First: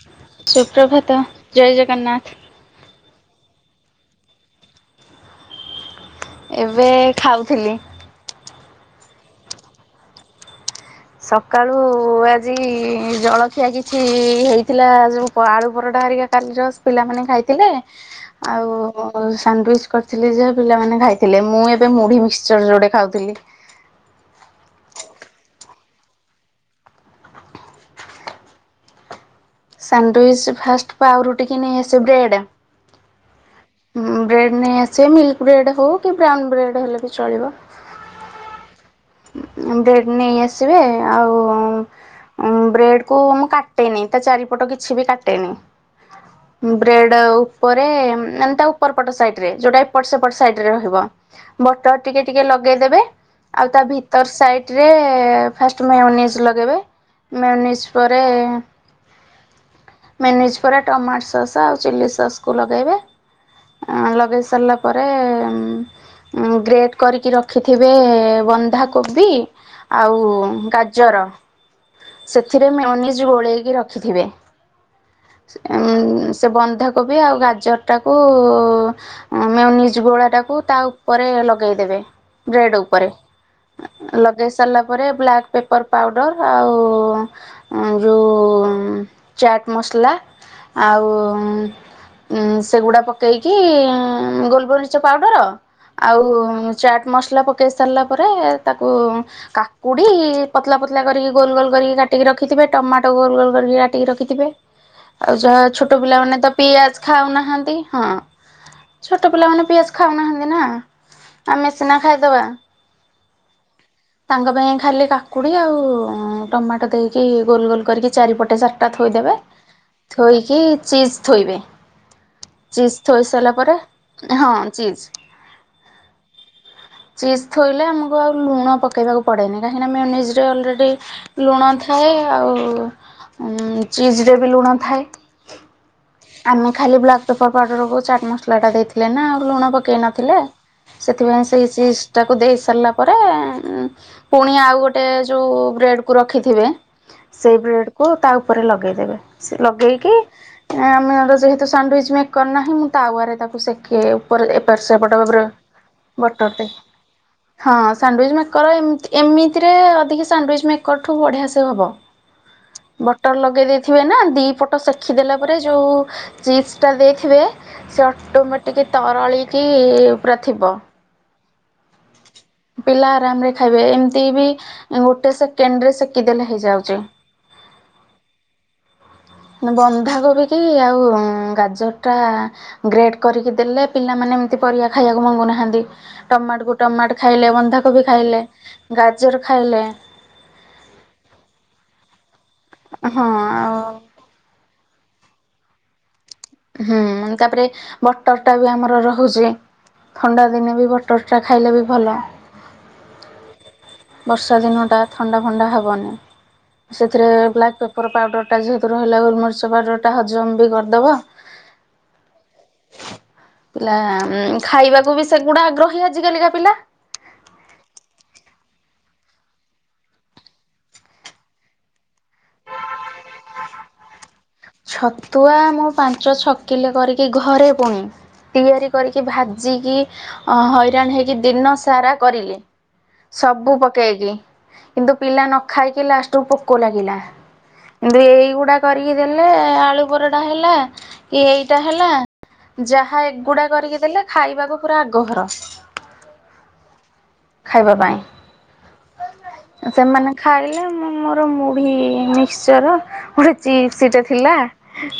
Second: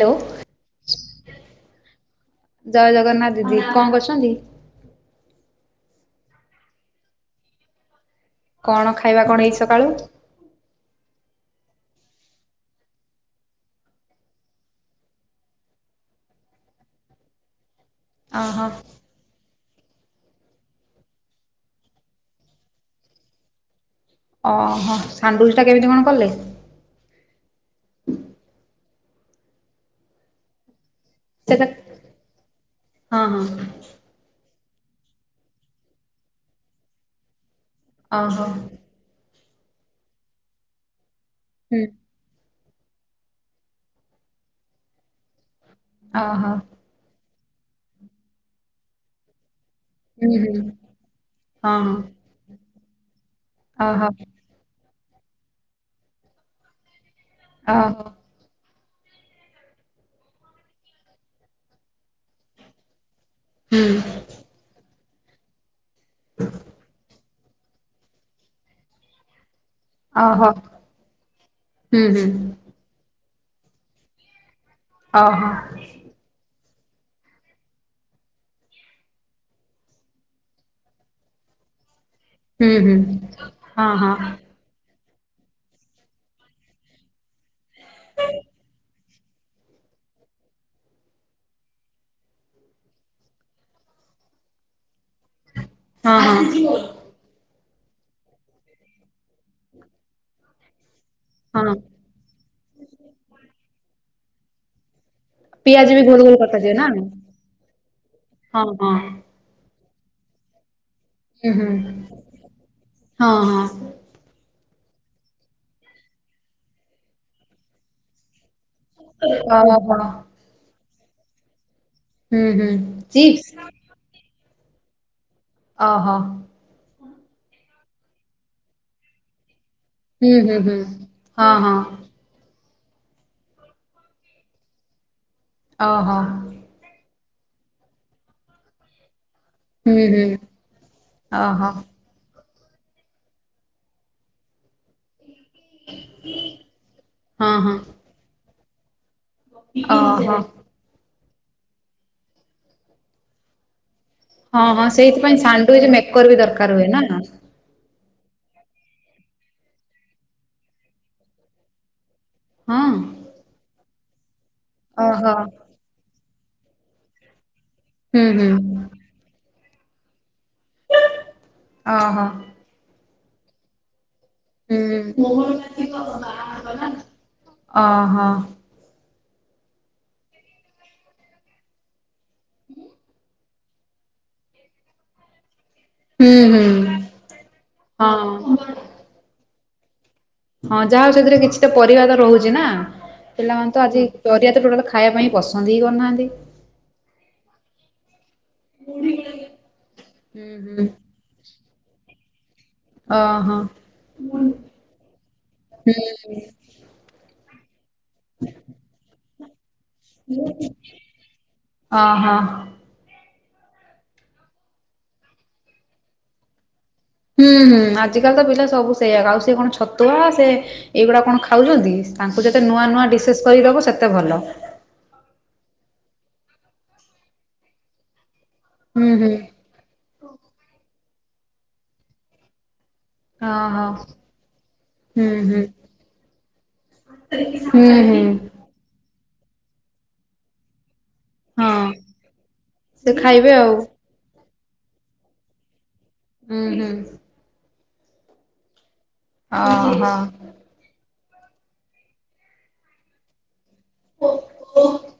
Hello ସୁପ୍ରଭାତ, ଜୟ ଜଗନ୍ନାଥ। ଜୟ ଜଗନ୍ନାଥ ଦିଦି। କଣ କରୁଛନ୍ତି? ଏବେ ଖାଉଥିଲି। କଣ ଖାଇବା କଣ ହେଇଚି ସକାଳୁ? ସକାଳୁ ଆଜି ଜଳଖିଆ କିଛି ହେଇଥିଲା ଯୋଉ ପ-ଆଳୁ ପରଟା ହେରିକା। କାଲିର ପିଲାମାନେ ଖାଇଥିଲେ ଓହୋ ଆଉ ତାପରେ ସାଣ୍ଡୁଇଚ କରିଥିଲି ଯେ ପିଲାମାନେ ଖାଇଥିଲେ। ମୁଁ ଏବେ ମୁଢ଼ି ମିକ୍ସଚର ଯୋଡେ ଖାଉଥିଲି। ଓ ହଁ ସାଣ୍ଡୁଇଚ ଟା କେମିତି କଣ କଲେ? ସାଣ୍ଟୁଉଇସ୍ ଫାଷ୍ଟ ପାଉଁରୁଟି କି ସେଟା ନେଇ ଆସେ ବ୍ରେଡ୍। ହଁ, ହଁ। ହୁଁ, ବ୍ରେଡ଼୍ ନେଇ ଆସେ ମିଲ୍କ ବ୍ରେଡ଼୍ ହଉ କି ବ୍ରାଉନ୍ ବ୍ରେଡ଼୍ ହେଲେ ବି ଚଳିବ। ଓ ହୋ! ଉଁ, ବ୍ରେଡ଼ ନେଇ ଆସିବେ ଆଉ ହୁଁ। ଅଁ, ବ୍ରେଡ୍ କୁ ମୁଁ କାଟେନି ତା ଚାରିପଟ କିଛି ବି କାଟେନି। ଓହୋ! ଉଁ, ବ୍ରେଡ୍ ଉପରେ ମାନେ ତା ଉପର ପଟ ସାଇଟ୍ ରେ ଯୋଉଟା ଏପଟ ସେପଟ ହୁଁ ସାଇଡ୍ ହୁଁ ରେ ରହିବ। ହଁ ବଟର୍ ଟିକେ ଟିକେ ଲଗେଇ ଦେବେ ଆଉ ତା ଭି ହଁ ସାଇଟ୍ ରେ ଫାଷ୍ଟ ମେଅନିସ୍ ଲଗେଇବେ ଓହୋ ମେଅନିସ୍ ଓହୋ ପରେ ମେନିଜ୍ ପରେ ଟମାଟ ସସ୍ ଆଉ ଚିଲ୍ଲି ସସ୍ କୁ ଲଗେଇବେ। ହୁଁ ଅଁ, ଲଗେଇ ସାରିଲା ପରେ ଉଁ, ଅଁ, ଗ୍ରେଟ କରିକି ର ଖିଥିବେ ବନ୍ଧାକୋବି ଆଉ ଓହୋ ଗାଜର ହୁଁ ହୁଁ ସେଥିରେ ମେଅନିଜ୍ ଗୋଳେଇକି ରଖିଥିବେ। ଓହୋ ସେ ଉଁ, ସେ ବନ୍ଧାକୋବି ଆଉ ଗାଜରଟାକୁ ମେଓ ନିଜ ଗୋଳା ଟାକୁ ତା ଉପରେ ଲଗେଇଦବେ। ହୁଁ ବ୍ରେଡ ହୁଁ ଉପରେ ହଁ ହଁ ଏ ଲଗେଇ ସାରିଲା ପରେ ବ୍ଲାକ୍ ପେପର୍ ପାଉଡ଼ର ଆଉ ଉଁ ଯୋଉ। ଚାଟ୍ ମସଲା ଆଉ ଉଁ। ଉଁ ସେଗୁଡା ପକେଇକି ଗୋଲମରିଚ ପାଉଡର, ହଁ ଆଉ ହଁ ଚାଟ୍ ମସଲା ପକେଇ ସାରିଲା ପରେ ତାକୁ କାକୁଡି ପତଲା ପତଲା କରିକି ଗୋଲ ଗୋଲ। ହଁ କରିକି କାଟିକ ରଖିଥିବେ ଟମାଟୋ ଗୋଲ ଗୋଲ କରିକି କାଟିକି ରଖିଥିବେ। ଆଉ ଯାହ ପିଆଜ ଛୋଟ ବି ଗୋଲ ଗୋଲ ପିଲାମାନେ ତ କଟାଯିବ ନା? ପିଆଜ ଖାଉନାହାନ୍ତି ହଁ। ହଁ ହଁ ଛୋଟ ପିଲାମାନେ ପିଆଜ ଖାଉ ନାହାନ୍ତି ନା। ଉଁ ହୁଁ ଆମେ ସିନା ଖାଇଦବା। ହଁ ହଁ। ତାଙ୍କ ପାଇଁ ଖାଲି କାକୁଡି ଆଉ ଟମାଟୋ ଦେଇକି ଗୋଲ ଗୋଲ କରିକି ଚାରିପଟେ ଚା ରିଟା ଥୋଇ ଦେବେ ଓହୋ ଥୋଇକି ଚିଜ ଥୋଇବେ। ହୁଁ ହୁଁ ଚିଜ ଥୋଇ ଚିପ୍ସ ସାରିଲା ପରେ ହଁ ଚିଜ। ଅ ହ। ଚିଜ ଥୋଇଲେ ଆମକୁ ଆଉ ଲୁଣ ପକେଇବାକୁ। ପଡେନି କାହିଁକିନା ମେଓନିଜ ହୁଁ ରେ ହୁଁ ହୁଁ ଅଲରେଡି ହଁ ଲୁଣ ହଁ ଥାଏ। ଆଉ ଉଁ ଚିଜ ରେ ବି ଲୁଣ ଥାଏ। ଓହୋ ଆମେ ଖାଲି ବ୍ଲାକ୍ ପେପର ପାଉଡର କୁ ଚାଟ ମସଲା ଟା ଦେଇଥିଲେ ନା ଆଉ ଲୁଣ। ପକେଇ ହୁଁ ହୁଁ ନଥିଲେ ସେଥିପାଇଁ ସେଇ ଓହୋ ସିସ୍। ତାକୁ ଦେଇ ସାରିଲା ପରେ ପୁଣି ଆଉ ଗୋଟେ। ଗୋଟେ ଯୋଉ ବ୍ରେଡ କୁ ରଖିଥିବେ ହଁ ସେଇ ହଁ ବ୍ରେଡ କୁ ତା ଉପରେ ଲଗେଇଦବେ। ସେ ଲଗେଇକି ଓହୋ ଆମେର ଯେହେତୁ ସାଣ୍ଡୱିଚ ମେକର ନାହିଁ ମୁଁ ତାୱା ରେ ତାକୁ ସେକେ। ପରେ ହଁ ଏପଟ ହଁ ସେପଟ ସେଇଥିପାଇଁ ଭାବରେ ସାଣ୍ଡୱିଚ ମେକର ବି ବଟର ରେ। ଦରକାର ହୁଏ ନା ହଁ ସାଣ୍ଡୱିଚ ମେକର ଏମତ ଏମିତିରେ ଆଉ ଟିକେ ସାଣ୍ଡୱିଚ ମେକର ଠୁ ବଢିଆ ସେ ହବ। ହଁ। ବଟର ଲଗେଇ ଦେଇଥିବେ ନା ଦି ପଟ ସେଖି ଓହୋ ଦେଲା ପରେ ଯଉ ଚିଜ ଟା ଦେଇଥିବେ। ସେ ହୁଁ ହୁଁ ଅଟୋମେଟିକ ତରଳି କିି ପୁରା ଥିବ। ଅ ହ। ପିଲା ଆରାମ ରେ ଖାଇବେ ଏମିତି ବି ହୁଁ ଗୋଟେ ସେକେଣ୍ଡ ରେ ସେକି ଦେଲେ ହେଇଯାଉଛି। ଅ ହ। ବନ୍ଧାକୋବିକି ଆଉ ଗାଜରଟା ଗ୍ରେଟ୍ କରିକି ଦେଲେ। ପିଲାମାନେ ଏମିତି ପରିବା ଖାଇବାକୁ ମଙ୍ଗୁନାହାନ୍ତି ହୁଁ ହୁଁ ଟମାଟ କୁ ଟମାଟ ଖାଇଲେ ବନ୍ଧା କୋବି ହଁ ଖାଇଲେ। ଗାଜର ଖାଇଲେ। ହଁ ଯାହା ହେଉ ସେଥିରେ କିଛିଟା ପରିବା ତ ରହୁଛି ନା ହଁ ପିଲାମାନେ ତ ଆଉ ଆଜି। ପରିଆ ତ ଟୋଟାଲ୍ ଖାଇବା ପାଇଁ ପସନ୍ଦ ହିଁ କରୁନାହାନ୍ତି। ହୁଁ ମାନେ ତାପରେ ବଟର ଟା ବି ଆମର ରହୁଛି ଥଣ୍ଡା ହୁଁ ଦିନେ ହୁଁ ବି ବଟ। ଟର ଟା ଖାଇଲେ ବି ଭଲ। ଓ ହ। ବର୍ଷା ଦିନ ଟା ଥଣ୍ଡା ଫଣ୍ଡା ହବନି ହୁଁ ସେଥିରେ ବ୍ଲାକ୍ ପେ ପର ପାଉଡର ଟା ଯେହେତୁ ରହିଲା ଗୋଲମରିଚ ପାଉଡର ଟା ହଜମ ବି କରିଦବ। ଓହୋ ପିଲା ଖାଇବାକୁ ବି ସେଗୁଡା ଆଗ୍ରହୀ ଆଜି କାଲିକା ପିଲା। ହୁଁ ହୁଁ ଆଜିକାଲି ତ ପିଲା ସବୁ ସେଇଆକ ଆଉ ସିଏ କଣ ଛତୁଆ ସେ। ଏଇଗୁଡା କଣ ଖାଉଛନ୍ତି ତାଙ୍କୁ ଯେତେ ନୂଆ ନୂଆ ଡିସେସ୍ କରିଦବ ସେତେ ଭଲ। ଛତୁଆ ମୁଁ ପାଞ୍ଚ ଛକିଲେ କରିକି ଘରେ ପୁଣି ତିଆରି ହୁଁ କରିକି ହୁଁ ଭାଜ ଯି କି ଅ ହଇରାଣ ହେଇକି ଦିନ ସାରା କରିଲି। ସବୁ ଓହୋ ପକେଇକି କିନ୍ତୁ ହୁଁ ପିଲା ନ ହୁଁ ଖାଇକି ଲାଷ୍ଟକୁ ପୋକ ଲାଗିଲା। ହୁଁ କିନ୍ତୁ ହୁଁ ଏଇଗୁଡା କରିକି ଦେଲେ ଆଳୁ ପରଟା ହେଲା। କି ଏଇଟା ହଁ ହେଲା ସେ ଯାହା ଖାଇବେ ଏଗୁଡା ଆଉ କରିକି ଦେଲେ ଖାଇବାକୁ ପୁରା ଆଗଭର। ଉଁ ହୁଁ। ଖାଇବା ପାଇଁ। ଓହୋ ସେମାନେ ଖାଇଲେ ମୁଁ ମୋର ମୁଢ଼ି ମିକ୍ସଚର ଗୋଟେ ଚି ସି ଟେ ଥିଲା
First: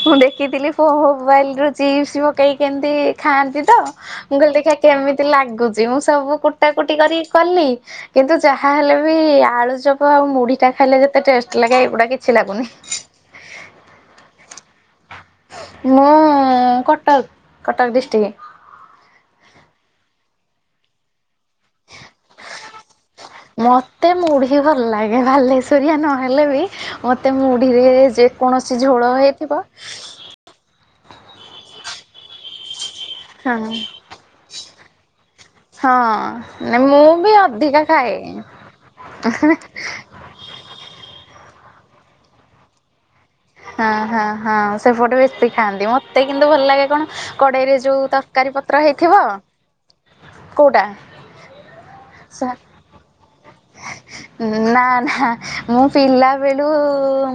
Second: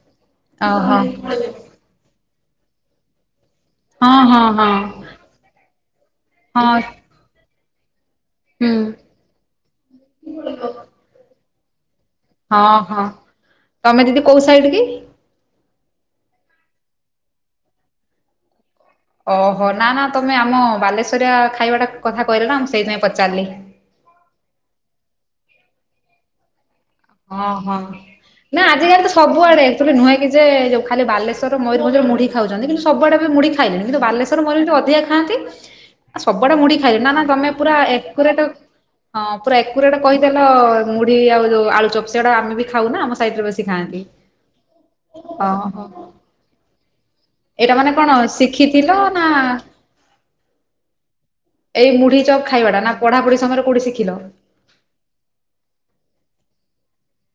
ମୁଁ ଦେଖିଥିଲି ଫୋ ଓହୋ ମୋବାଇଲ୍ ରୁ ଚିପ୍ସ ପକେଇକି ଏମିତି ଖାଆନ୍ତି ତ। ହଁ ମୁଁ ହଁ କହିଲି ହଁ ଦେଖିବା କେମିତି ଲାଗୁଛି ମୁଁ ସବୁ କୁଟା ହଁ କୁଟି କରିକି କଲି କିନ୍ତୁ ଯାହା ହୁଁ ହେଲେ ବି ଆଳୁଚପ ଆଉ ମୁଢ଼ି ଟା ଖାଇଲେ ଯେତେ ଟେଷ୍ଟ ଲାଗେ ଏଗୁଡ଼ା କି ହଁ ହଁ ତମେ ଦିଦି କୋଉ ସାଇଡ୍ କି? ମୁଁ କଟକ୍ କଟକ୍ ଡିଷ୍ଟ୍ରିକ୍। ଓହୋ ନା ନା ତମେ ଆମ ବାଲେଶ୍ୱରିଆ ଖାଇବାଟା କଥା କହିଲ ନା ମୁଁ ସେଇଥିପାଇଁ ପଚାରିଲି। ମୋତେ ମୁଢ଼ି ଭଲ ଲାଗେ ବାଲେଶ୍ୱରିଆ ନହେଲେ ବି ମତେ ଅଁ ହଁ ମୁଢିରେ ନା ଯେକୌଣସି ଝୋଳ ଆଜିକାଲି ତ ହେଇଥିବ ସବୁଆଡେ ଏକ୍ଚୁଲି ନୁହେଁ କି ଯେ ଯୋଉ ଖାଲି ବାଲେଶ୍ ଶର ମୟୂରଭଞ୍ଜ ମୁଢ଼ି ଖାଉଛନ୍ତି କିନ୍ତୁ ସବୁ ଆଡ଼େ ବି ମୁଢ଼ି ହଁ ଖାଇଲେଣି କିନ୍ତୁ ବାଲେଶ୍ୱର ମୟୂରଭଞ୍ଜ ଅଧିକା ଖାଆନ୍ତି ହଁ ଆ ସବୁଆଡ଼େ ମୁଢ଼ି ମୁଁ ଖାଇଲେଣି ନା ନା ବି ତମେ ଅଧିକା ଖାଏ। ଏକ୍ୱେରେଟେ ହଁ ପୁରା ଏକ୍ୱେରେଟେ କହିଦେଲ ମୁଢ଼ି ଆଉ ଯୋଉ ଆଳୁ ଚପ ସେଉଡ଼ା ଆମେ ବି ଖାଉ ନା ଆମ ସ୍ ହଁ ହଁ ହଁ ସେପଟେ ବେଶି ଓହୋ ଖାଆନ୍ତି ମତେ କିନ୍ତୁ ଭଲ ଲାଗେ କଣ ଏଇଟା କଡ଼େଇରେ ମାନେ ଯୋଉ କଣ ତରକାରୀ ପତ୍ର ଶିଖିଥିଲ ହେଇଥିବ ନା କୋଉଟା? ଏଇ ମୁଢ଼ି ଚପ୍ ଖାଇବା ଟା ନା ପଢ଼ାପଢ଼ି ସମୟରେ କୋଉଠି ଶିଖିଲ? ନା ନା ମୁଁ ପିଲା ବେଳୁ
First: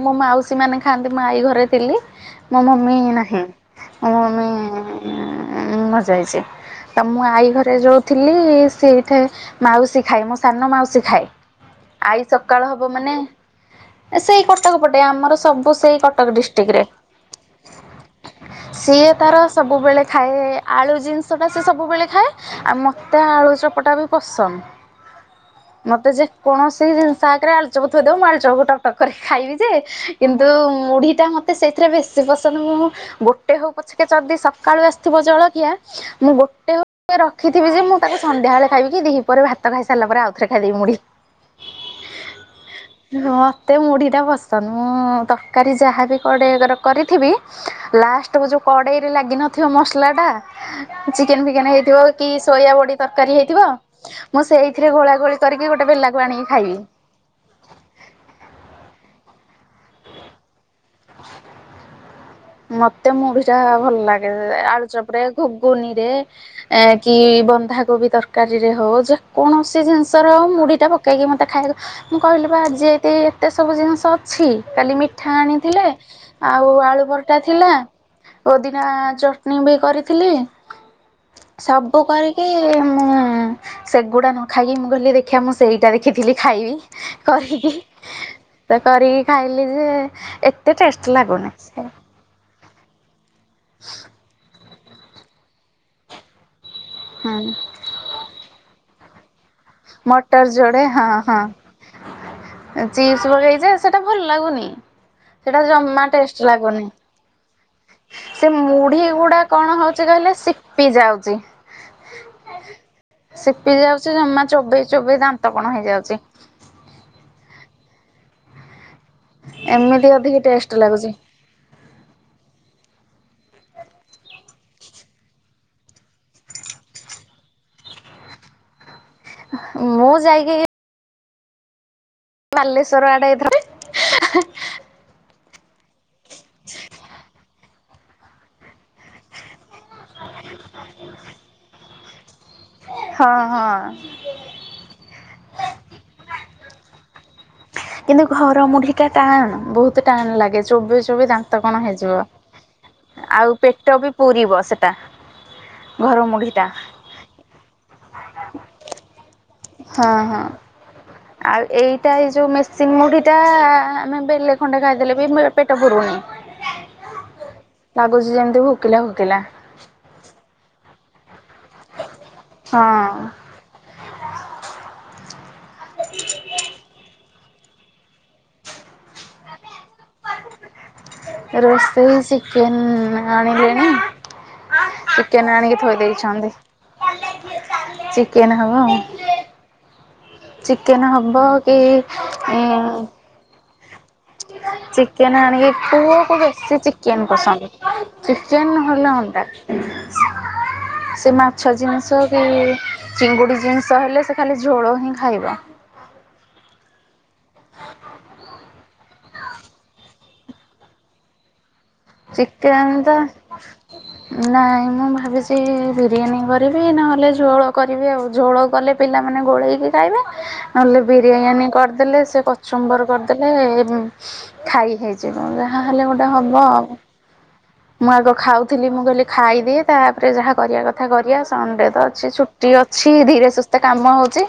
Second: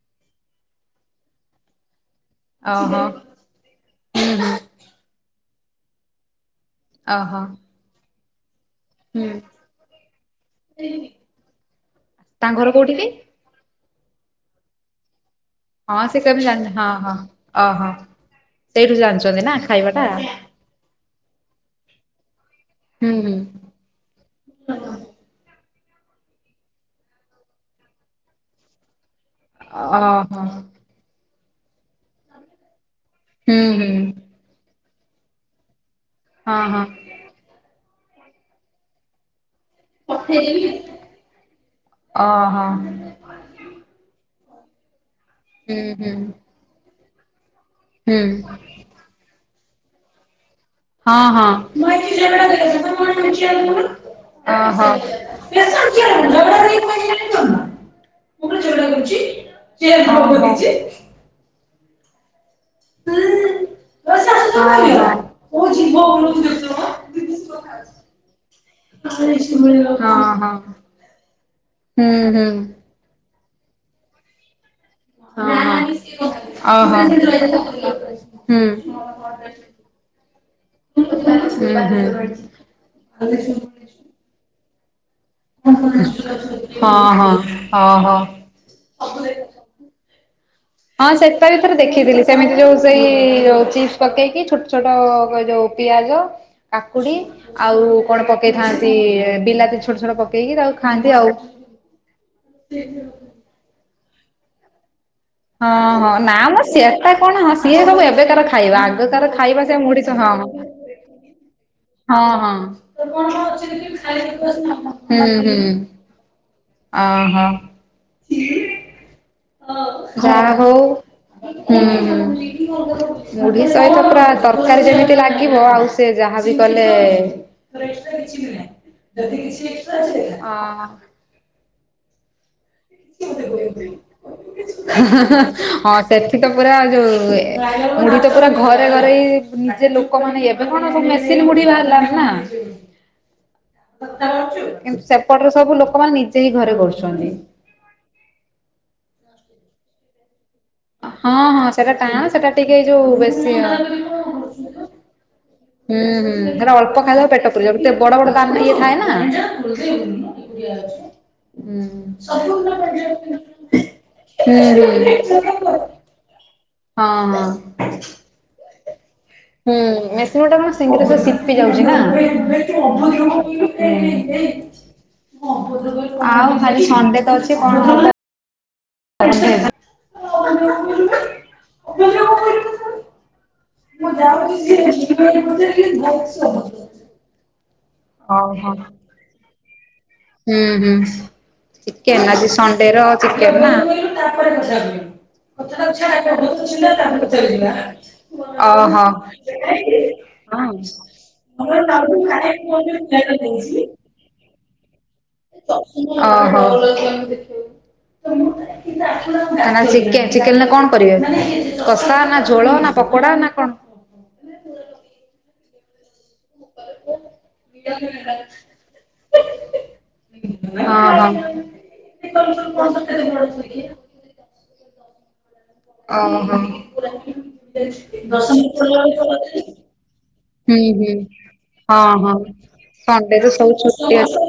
ମୋ ମାଉସୀ ମାନେ ଖାଆନ୍ତି ମୋ ଆଈ ଘରେ ଥିଲି। ମୋ ମମି ଓହୋ ନାହିଁ ମୋ ମମି ମରିଯିଇଛି। ତ ମୁଁ ଓହୋ ଆଈ ଘରେ ଯୋଉ ଥିଲି ସେଇଠେ ହୁଁ ମାଉସୀ ଖାଏ ମୋ ସାନ ମାଉସୀ ଖାଏ ଆଇ ତାଙ୍କ ସକାଳ ଘର ହବ କୋଉଠି କି? ମାନେ ଆ ସେଇ କଟକ ପଟେ ଆମର ସବୁ ସେଇ ହଁ ସେ କଟକ [unintelligible] ଜାଣିନି ଡିଷ୍ଟ୍ରିକ୍ଟ ରେ। ହଁ ହଁ ଅହ। ସିଏ ତାର ସବୁବେଳେ ଖାଏ ଆଳୁ ଜିନିଷ ଟା ସେ ସବୁବେଳେ ଖାଏ ଆମ ତେ ଆଳୁଚପ ଟା ବି ପସନ୍ଦ। ମତେ ଯେ କୌଣସି ଜିନିଷ ଆଗରେ ଆଳୁଚପ ଥୋଇଦେବ ମୁଁ ଆଳୁଚପ ଗୋଟା ଟକ ଖାଇବି ଯେ ଓହୋ କିନ୍ତୁ ମୁଢ଼ି ଟା ମତେ ସେଇଥିରେ ବେଶୀ ଶ୍ରୀ ପସନ୍ଦ ମୁଁ ଗୋଟେ ହୁଁ ହଉ ହୁଁ ପଛକେ ଯଦି ସକାଳୁ ଆସିଥିବ ଜଳଖିଆ ମୁଁ ହଁ ଗୋଟେ ହଉ ହଁ ରଖିଥିବି ଯେ ମୁଁ ତାକୁ ସନ୍ଧ୍ୟାବେଳେ ଖାଇବି କି ଦିହି ପହରେ ଭାତ ଖାଇ ସାରିଲା ପରେ ଆଉ। ସେ ଖାଲି ମୁଢ଼ି। ଓହୋ ହୁଁ ତେ ମୁଢ଼ିଟା ପସନ୍ଦ ମୁଁ ତରକାରୀ ଯାହାବ ହୁଁ କଡ଼େଇଏ ଧର କରିଥିବି ହୁଁ ହଁ ଲାଷ୍ଟ କୁ ଯୋଉ କଡ଼େଇ ରେ ଲାଗିିନଥିବ ମସଲା ଟା ଚିକେନ୍ ହଁ ଓହୋ ଫିକେନ୍ ହଁ ହେଇଥିବ କି ସୋୟା ବଡ଼ି ତରକାରୀ ହେଇଥିବ ମୁଁ ସେଇଥିରେ ଗୋଳା ଗୋଳି କରିକି ଗୋଟେ ବେଲାକୁ ଆଣିକି ଖାଇବି। ଓହୋ। ମତେ ମୁଢ଼ି ଟା ଭଲ୍ ଲାଗେ ଆଳୁଚପ୍ ରେ ଗୁଗୁନିରେ କି ବନ୍ଧା କୋବି ତରକାରୀରେ ହୋଉ ଯେକୌଣସି ଜିନିଷରେ ହୋଉ ମୁଢ଼ିଟା ପକାଇକି ମୋତେ ଖାଇବାକୁ ମୁଁ କହିଲି ପା ହୁଁ ଆଜି ଏଇଟି ଏତେ ସବୁ ଜିନିଷ ଅଛି କାଲି ମିଠା ଆଣିଥିଲେ ଆଉ ଆଳୁ ପରଟା ଥିଲା ପୋଦିନା ଚଟଣୀ ବି କରିଥିଲି। ସବୁ କରିକି ମୁଁ ସେଗୁଡା ନ ଖାଇକି ମୁଁ କହିଲି ଦେଖିବା ମୁଁ ସେଇଟା ଦେଖିଥିଲି ଖାଇବି ହଁ ହଁ କରିକି। ହଁ ହଁ। ସେ କରିକି ଖାଇଲି ଯେ ଏ ହଁ ସେଟା ବି ଥରେ ଦେଖିଥିଲି। କେମିତି ଯୋଉ ସେଇ ଯୋଉ ଚିପ୍ସ ପକେଇକି ଛୋଟ ଛୋଟ କ ଯୋଉ ପିଆଜ କାକୁଡ଼ି ହୁଁ। ଆଉ କଣ ପକେଇଥାନ୍ତି ବିଲା ମଟର ଯୋଡ଼େ ହଁ ହଁ ଚିପ୍ସ ଗୋଳେଇ ଯେ ସେଟା ଭଲ ଲାଗୁନି। ହେଟା ହଁ ଜମା ହଁ ନା ଟେଷ୍ଟ ମ ଲାଗୁନି ସେଟା କଣ ହଁ ସିଏ ସବୁ ଏବେକାର ସେ ଖାଇବା ମୁଢ଼ି ଆଗକାର ଗୁଡ଼ା ଖାଇବା ସେ କଣ ମୁଢି ଚ ହୋଉଛି ହଁ କହିଲେ ସି ପି ଯାଉଚି। ହଁ ଯାଉଛି ଜମା ହଁ। ଚୋବେଇ ଚୋବେଇ ଦାନ୍ତ କଣ ହେଇଯାଉଛି। ଅ ହୋ ଏମିତି ଯା ଅଧିକ ହଉ। ଟେଷ୍ଟ ଲାଗୁଛି। ହୁଁ ହୁଁ ମୁଢୀ ସହିତ ପୁରା ତରକାରୀ ଯେମିତି ଲାଗିବ ଆଉ। ସେ ଯାହାବି କଲେ [unintelligible] ମୁଁ ଯାଇକି ଅହଂ। ବାଲେଶ୍ୱର [unintelligible] ହ ହଃ ହେଁ ହଁ ସେଠି ତ ପୁରା ଯୋଉଏ ତ ମୁଢିତ ପୁରା ଘରେ ଘରେ ଇ ନିଜ ଲୋକମାନେ ଏବେ କଣ ସବୁ ମେସିନ ମୁଢ଼ି ବାହାରିଲାଣି ନା। ହଁ ହଁ। କିନ୍ତୁ ସେପଟରେ ସବୁ ଲୋକମାନେ ନିଜେ ହିଁ ଘରେ କରୁଛନ୍ତି। କିନ୍ତୁ ଘର ମୁଢିକା ଟାଣ ବହୁତ ଟାଣେ ଲାଗେ ଚୋବେଇ ଚୋବେଇ ହଁ ଦାନ୍ତ ହଁ କଣ ସେଟା ଟାଣ ହେଇଯିବ ସେଟା ଟିକେ ଏଇ ଯୋଉ ବେଶୀ ହୁଁ ଆଉ ପେଟ ବି ପୁରିବ ସେଟା। ହୁଁ ଘର ହୁଁ ମୁଢି ଟା ସେଟା ଅଳ୍ପ ଖାଇଦବା ପେଟ ପୁରିଯିବଏତେ ବଡ ବଡ ଦାମରେ ଇଏ ଥାଏନା। ହଁ ହଁ। [unintelligible] ଆଉ ଏଇଟା ଏଇ ଯୋଉ ମେସିନ୍ ମୁଢି ଟା ଆମେ ବେଲେ ଖଣ୍ଡେ ହୁଁ ଖାଇଦେଲେ ବି ମେ ପେଟ ପୁରୁନି। ହଁ ହଁ। ଲାଗୁଛି ଯେମିତି ଭୁକିଲା ଭୁକିଲା। ହୁଁ ମେସିନ ବଟା ମୁ ସିଙ୍ଗସସେ ଶିପି ଯାଉଛି ନା। ହଁ। ଆଉ ଖାଲି ସଣ୍ଡେ ତ ଅଛି କଣ [unintelligible] [unintelligible] ରୋସେଇ ଚିକେନ୍ ଆଣିଲେ। ମୁଁ ଯାଉଛି ଯେ [unintelligible] ଚିକେନ ହବ ଆଉ। ହୁଁ ହୁଁ ଚିକେନ୍ ହବ କି ଚିକେନ ଆଜି ସଣ୍ଡେ ର ଚିକେନ ନା। ତାପରେ କଥା ହୁଏ ଚିକେନ ଆଣିକି କଥାଟାକୁ ଛାଡ ଆଗ ପୁଅକୁ ବହୁତ ବେଶୀ ଥିଲା ତାପରେ ଚିକେନ କଥାକୁ ପସନ୍ଦ। ଯିବା। ଚିକେନ୍ ଓହୋ ହଁ। ନହେଲେ ଅଣ୍ଡା। ସେ ମାଛ ଜିନିଷ କି ଚିଙ୍ଗୁଡ଼ି ଜିନିଷ ହେଲେ ସେ ଖାଲି ଝୋଳ ହିଁ ଖାଇବା। ଓହୋ। ଆ ଚି-ଚିକେନ ନା କଣ କରିବେ? କଷା ନା ଝୋଳ ଚିକେନ୍ ନା ତ ପକୋଡା ନା କଣ? ନାଇଁ ମୁଁ ଭାବିଛି ବିରିୟାନୀ କରି କରିବି ନହେଲେ ଝୋଳ କରିବି ଆଉ ଝୋଳ କଲେ ପିଲାମାନେ ଗୋଳେଇକି ଖାଇବେ। ନହେଲେ ହଁ ବିରିୟାନୀ କରିଦେଲେ ସେ କଚୁମ୍ବର କରିଦେଲେ ଉଁ ହଁ। ଖାଇ ହେଇଛି କଣ ଯାହାହଲେ ଗୋଟେ ଦଶମ ହବ ପଢିଲା ଆଉ। ବେଳେ ମୁଁ ଆଗ କଲେଜ ଖାଉଥିଲି ମୁଁ କହିଲି ଖାଇଦିଏ ତାପରେ ଯାହା କରିବା ହୁଁ କଥା ହୁଁ କରିବା ସଡେ ତ ହଁ ଅଛି ହଁ ଛୁଟି ଅଛି। ଛି ସଣ୍ଡେ ତ ଧୀରେ ସବୁ ସୁସ୍ଥ ଛୁଟି କାମ ଅଛି ହଉଛି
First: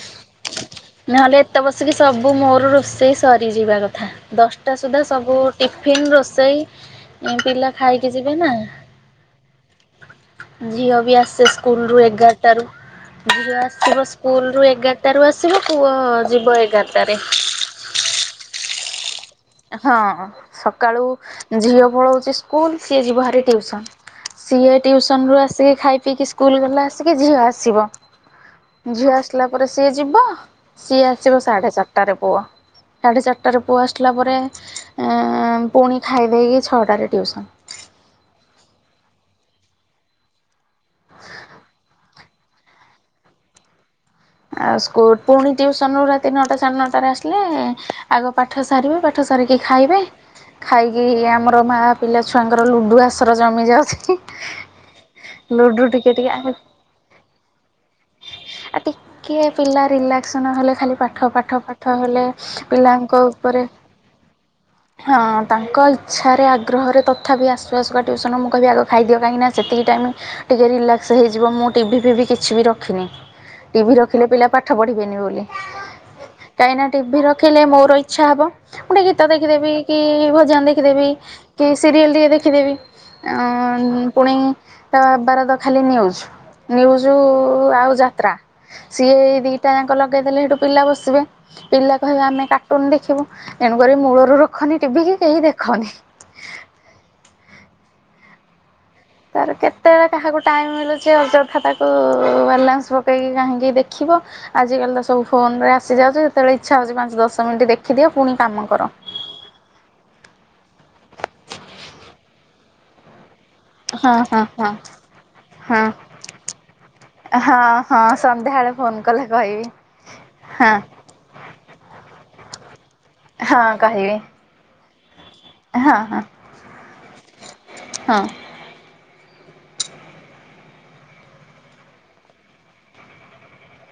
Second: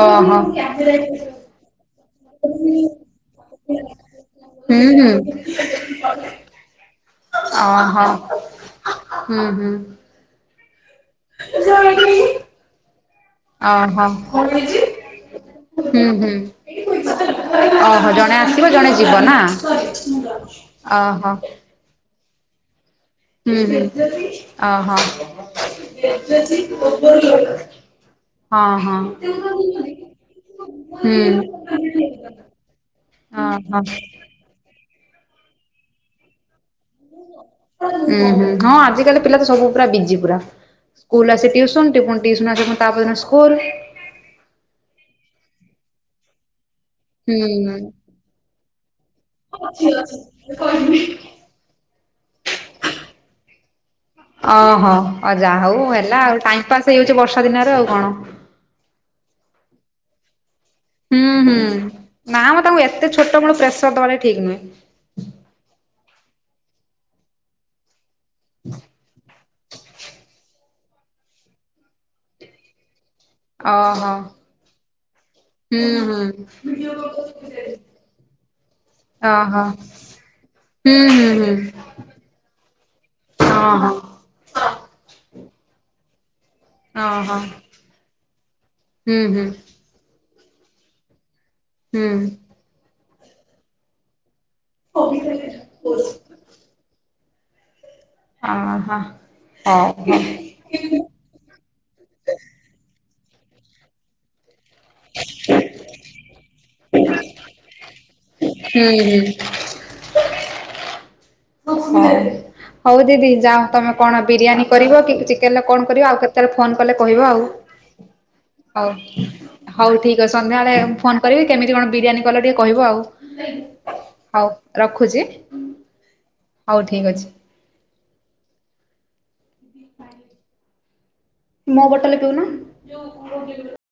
ଓହୋ। ଭାତ ବସିକି ସବୁ ହୁଁ ମୋର ହୁଁ ରୋଷେଇ ଓହୋ ସରିଯିବା କଥା। ଦଶଟା ହୁଁ ସୁଦ୍ଧା ହୁଁ। ସବୁ ଟିଫିନ୍ ରୋଷେଇ ଏ ପିଲା ଓହୋ ଖାଇକି ଯିବେ ନା। ଝିଅ ବି ଆସେ ସ୍କୁଲ ରୁ ଏଗାରଟା ରୁ ଯିବ ଆସିବ ହୁଁ ସ୍କୁଲରୁ ଏଗାରଟାରୁ ଆସିବ ପୁଅ ହୁଁ। ଯିବ ଏଗାରଟାରେ। ଓହୋ ଜଣେ ଆସିବ ଜଣେ ଯିବ ନା। ହଁ ସକାଳୁ ଓହୋ ଝିଅ ପଳାଉଛି ସ୍କୁଲ ସିଏ ଯିବା ହାଁ ହୁଁ ଟିୟୁସନ ହୁଁ ରୁ ସିଏ ଓହୋ। ଟିଉସନ ରୁ ଆସିକି ଖାଇ ପିଇକି ସ୍କୁଲ ଗଲା ଆସି ଝିଅ ହଁ ଆସିବ। ହଁ। ଝିଅ ହୁଁ ଆସିଲା ପରେ ଓହୋ। ସିଏ ଯିବ ସିଏ ହୁଁ ଆସିବ ସାଢେ ହୁଁ ଚାରିଟାରେ ପୁଅ। ସାଢେ ଚାରିଟାରେ ପୁଅ ଆସିଲା ପରେ ପୁଣି ଖାଇଦେଇକି ଛଅଟାରେ ଟିଉସନ। ହୁଁ ହୁଁ ହଁ ଆଜିକାଲି ପିଲା ତ ସବୁ ପୁରା ବିଜି ପୁରା। ସ୍କୁଲ ଆସେ ଟ୍ୟୁସନ୍ ଟିକ ପୁଣି ଟ୍ୟୁସନ୍ ଆସଁ ତାପ ସ୍କୋଲ। ଆଉ ସ୍କୁଲ ପୁଣି ଟିଉସନରୁ ରାତି ନଅଟା ସାଢ଼େ ନଅଟା ସ୍ତାରେ ଆସିଲେ ହୁଁ। ଆଗ ପାଠ ସାରିବେ ପାଠ ସାରିକି ଖାଇବେ ଖାଇକି ଆମର ମା ପିଲା ଛୁଆଙ୍କର ଲୁଡୁ ଆସର ଜମି ଯାଉଚି ଓହୋ ଅ ଯାହା ହଉ ଲୁଡୁ ଟିକେ ହେଲା ଆଉ ଟିକେ ଆଉ ଟାଇମ ପାସ୍ ହେଇଯାଉଚି ବର୍ଷା ଦିନରେ ଆଉ କଣ। ଆଉ ତିକିଏ ପିଲା ରିଲାକ୍ସ ନ ହଲେ ଖାଲି ଖାଲି ହୁଁ ପାଠ ହୁଁ ପାଠ ପାଠ ହେଲେ ନା ମ ତାଙ୍କୁ ଏତେ ପିଲାଙ୍କ ଛୋଟ ବେଳୁ ଉପରେ ପ୍ରେସର ଦବାଟା ଠିକ ନୁହେଁ। ହଁ ତାଙ୍କ ଇଚ୍ଛାରେ ଆଗ୍ରହରେ ତ କଥା ବି ଆସୁ ଆସୁ ଟ୍ୟୁସନ ମୁଁ କହିଲି ଆଗ ଖାଇଦିଅ କାହିଁକିନା ସେତିକି ଟାଇମ ଟିକ କେ ରିଲାକ୍ସ ହେଇଯିବ ମୁଁ ଟିଭି ଫିଭି କିଛି ବି ରଖିନି। ଟିଭି ଓହୋ ରଖିଲେ ପିଲା ପାଠ ପଢିବେନି ବୋଲି ହୁଁ ହୁଁ କାହିଁ ନା ଟିଭିି ରଖିଲେ ମୋର ଇଚ୍ଛା ହବ। ଗୋଟେ ଗୀତା ଦେଖିଦେବି ଓହୋ। କି ଭଜନ ହୁଁ ଦେଖିଦେବି ହୁଁ ହୁଁ କି ସିରିଏଲ ଟିକେ ଦେଖିଦେବି। ଅ ହଁ ହଁ। ପୁଣି ତା ବାରଟା ଖାଲି ନ୍ୟୁଜ୍ ନ୍ୟୁଜ ଓହୋ ଓ ଆଉ ଯାତ୍ରା ହୁଁ ସିଏ ହୁଁ ଦିଟା ଯାକ ଲଗେଇଦେଲେ ସେଇଠୁ ପିଲା ବସିବେ। ପିଲା ହୁଁ। କହିବେ ଆମେ କାର୍ଟୁନ ଦେଖିବୁ, ତେଣୁକରି ମୂଳରୁ ରଖନି ଟିଭି କି ଓହୋ ହଉ କେହି ଦେଖନି। ହଉ ହଁ ହଁ। ତାର କେତେବେଳେ କାହାକୁ ଟାଇମ ମିଳୁଚି ଅଯଥା ତା ସେଠୁ ବାଲାନ୍ସ ପକେଇକି କାହିଁକି ଦେଖିବ ଆଜିକାଲି ତ ସବୁ ଫୋନରେ ଆସିଯାଉଚି, ଯେତେବେଳେ ଇଚ୍ଛା ହଉଚି ପାଞ୍ଚ ଦଶ ମିନିଟ ଦେଖିଦିଅ ପୁଣି କାମ କର। ହୁଁ। ହଉ ହଉଦିଦି ଯାଅ। ତମେ ହଁ କଣ ହଁ ବିରିୟାନୀ ହଁ କରିବ କି ଚିକେନ ରେ ହଁ କଣ କରିବ ଆଉ କେତେବେଳେ ଫୋନ କଲେ କହିବ ଆଉ। ହଁ ହଁ ସନ୍ଧ୍ୟାବେଳେ ହଉ ଫୋନ କଲେ କହିବି। ହଉ ଠିକ ଅଛି ସନ୍ଧ୍ୟାବେଳେ ହଁ ଫୋନ କରିବି କେମିତି କଣ ବିରିୟାନୀ କଲ ଟିକେ କହିବ ହଁ ଆଉ କହିବି ହଉ ରଖୁଚି। ହଁ ହ ହଁ। [inaudible] ମୋ ବୋଟଲ ପିଉନ।